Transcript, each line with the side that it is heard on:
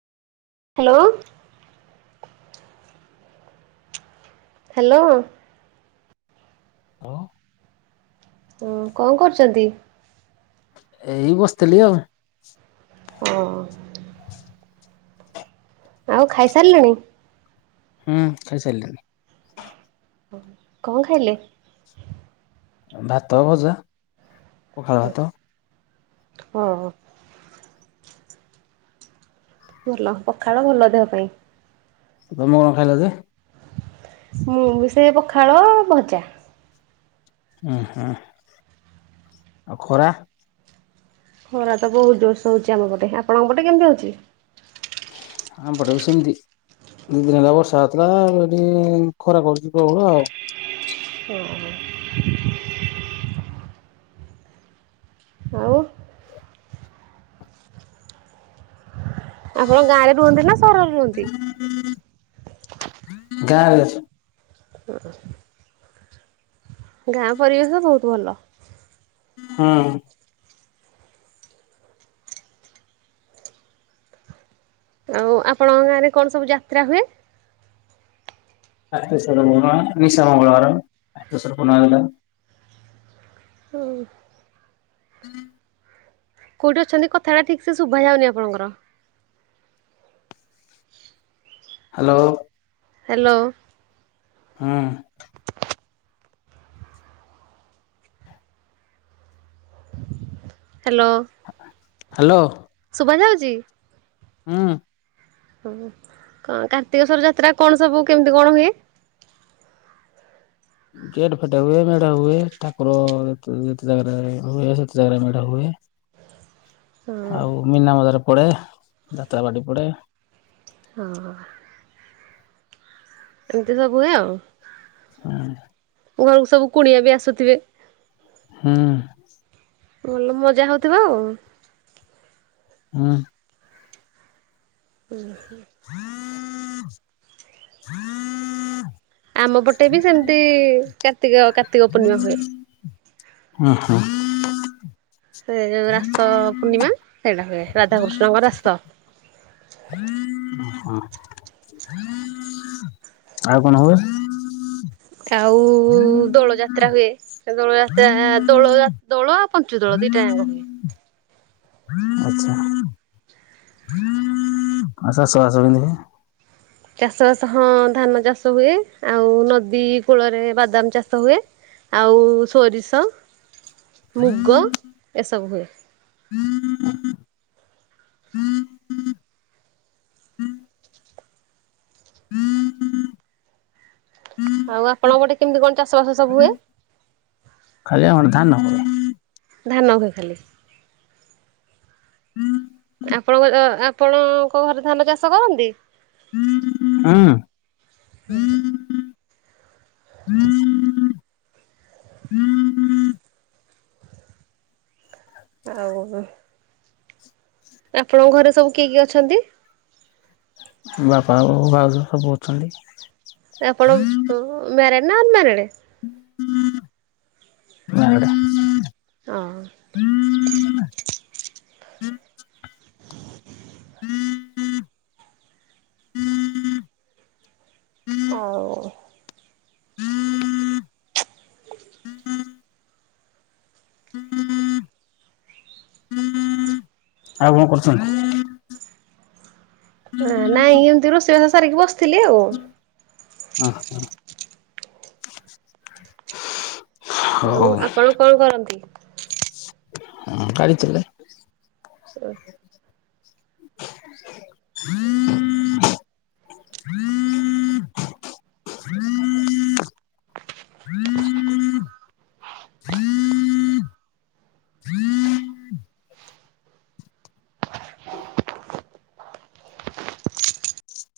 right: Hello. Hello.
left: କୁହ
right: ଉଁ କଣ କରୁଚନ୍ତି?
left: ଏଇ ବସିଥିଲି ଆଉ।
right: ହଁ। ଆଉ ଖାଇସାରିଲେଣି?
left: ହୁଁ, ଖାଇ ସାରିଲିଣି।
right: ହ କଣ ଖାଇଲେ?
left: ଭାତ, ଭଜା, ପଖାଳ ଭାତ।
right: ଓହୋ। ଭଲ, ପଖାଳ ଭଲ ଦେହ ପାଇଁ।
left: ତମେ କଣ ଖାଇଲ ଯେ?
right: ମୁଁ ବି ସେଇ ପଖାଳ ଭଜା।
left: ଉଁ, ହୁଁ ଆଉ ଖରା?
right: ଖରା ତ ବହୁତ ଜୋରସେ ହଉଛି ଆମ ପଟେ। ଆପଣଙ୍କ ପଟେ କେମିତି ହଉଛି?
left: ଆମ ପଟେ ବି ସେମିତି। ଦିନେ ଦିନେ ବର୍ଷା ହେଉଥିଲା ଏଠି ଖରା କଡ଼ୁଛି ପ୍ରବଳ ଆଉ।
right: ଓ [inaudible] ଆପଣ ଗାଁ ରେ ରୁହନ୍ତି ନା ସହରରେ ରୁହନ୍ତି?
left: [inaudible] ଗାଁରେ ଅଛି।
right: [inaudible] ଗାଁ ପରିବେଶ ବହୁତ ଭଲ।
left: ହୁଁ।
right: ଆଉ ଆପଣଙ୍କ ଗାଁରେ କଣ ସବୁ ଯାତ୍ରା ହୁଏ?
left: କାର୍ତ୍ତିକେଶ୍ଵର ପୂର୍ଣ୍ଣିମା, ନିଶାମଙ୍ଗଳ ବାର। [unintelligible]
right: ହଁ।
left: [unintelligible]
right: କୋଉଠି ଅଛନ୍ତି କଥାଟା ଠିକ ସେ ଶୁଭା ଯାଉନି ଆପଣଙ୍କର। [inaudible]
left: Hello
right: hello.
left: ହଁ।
right: ହାଲୋ।
left: ହାଲୋ।
right: ଶୁଭା ଯାଉଛି?
left: ହୁଁ।
right: ହଁ [inaudible] କଣ କାର୍ତ୍ତିକେଶ୍ୱର ଯାତ୍ରା କଣ ସବୁ କେମିତି କଣ ହୁଏ?
left: ଗେଟ ଫେଟେ ହୁଏ ମେଢ ହୁଏ ଠାକୁର [inaudible] ସେତେ ଜାଗାରେ ମେଢ ହୁଏ।
right: ହଁ
left: ଆଉ ମୀନା ବଜାର ପଡେ, [inaudible] ଯାତ୍ରା ପାଟି ପଡେ।
right: ହଁ। ଏମିତି ସବୁ ହୁଏ ଆଉ।
left: [inaudible]
right: ଘରକୁ ସବୁ କୁଣିଆ ବି ଆସୁଥିବେ?
left: ହୁଁ।
right: ଭଲ ମଜା ହଉଥିବ ଆଉ
left: ହଁ।
right: [inaudible]
left: [unintelligible]
right: ଆମ ପଟେ ବି ସେମିତି କାର୍ତ୍ତିକ କା
left: [inaudible] ଓ ହୋ।
right: ସେ ଯୋଉ ରାସ - ସ ପୂର୍ଣ୍ଣିମା [inaudible] ସେଇଟା ହୁଏ ରାଧାକୃଷ୍ଣଙ୍କ ରାସ
left: [inaudible] ହଁ। ଆଉ କଣ ହୁଏ?
right: ଆଉ ଉ ଉ ଉ ଉ ଦୋଳ ଯାତ୍ରା ହୁଏ। ସେ ଦୋଳଯାତ୍ରା ଆ - ଆ - ଆ ଦୋଳ ଯା ଦୋଳ ପଞ୍ଚୁ ଦୋଳ ଦିଟା ଯାକ ହୁଏ
left: ଆଚ୍ଛା। [unintelligible]
right: ଚାଷ ବାସ ହଁ ଧାନ ଚାଷ ହୁଏ। ଆଉ ନଦୀ କୂଳରେ ବାଦାମ ଚାଷ ହୁଏ। ଆଉ ସୋରିଷ, [inaudible] ମୁଗ [inaudible] ଏସବୁ ହୁଏ। ଆଉ ଆପଣଙ୍କ ପଟେ କେମତି କଣ ଚାଷ ବାସ ସବୁ ହୁଏ?
left: ଖାଲି [inaudible] ଧାନ
right: ଧାନ ହୁଏ ଖାଲି? ଆପଣଙ୍କର ଆପଣଙ୍କ ଘରେ ଧାନ ଚାଷ କରନ୍ତି?
left: ହୁଁ।
right: [inaudible] ଆଉ ଉଁ ଆପଣଙ୍କ ଘରେ ସବୁ କିଏ କିଏ ଅଛନ୍ତି?
left: ବାପା, ବୋଉ, ଭାଉଜ ସବୁ ଅଛନ୍ତି।
right: ଏ ଆପଣ ମ୍ୟାରେଡ଼୍ ନା ଅନମ୍ୟାରେଡ଼୍?
left: ଗାଁ ଆଡେ
right: ହଁ।
left: [unintelligible]
right: [unintelligible] [unintelligible]
left: ଆଉ କଣ କରୁଚନ୍ତି?
right: ନାଇଁ ଏମିତି ରୋଷେଇ ବାସ ସାରିକି ବସିଥିଲି ଆଉ।
left: ଓ ହ।
right: ହଉ ଆପଣ କଣ କରନ୍ତି?
left: [unintelligible] ହଁ ଗାଡ଼ିିଚଲାଏ।
right: ହଁ।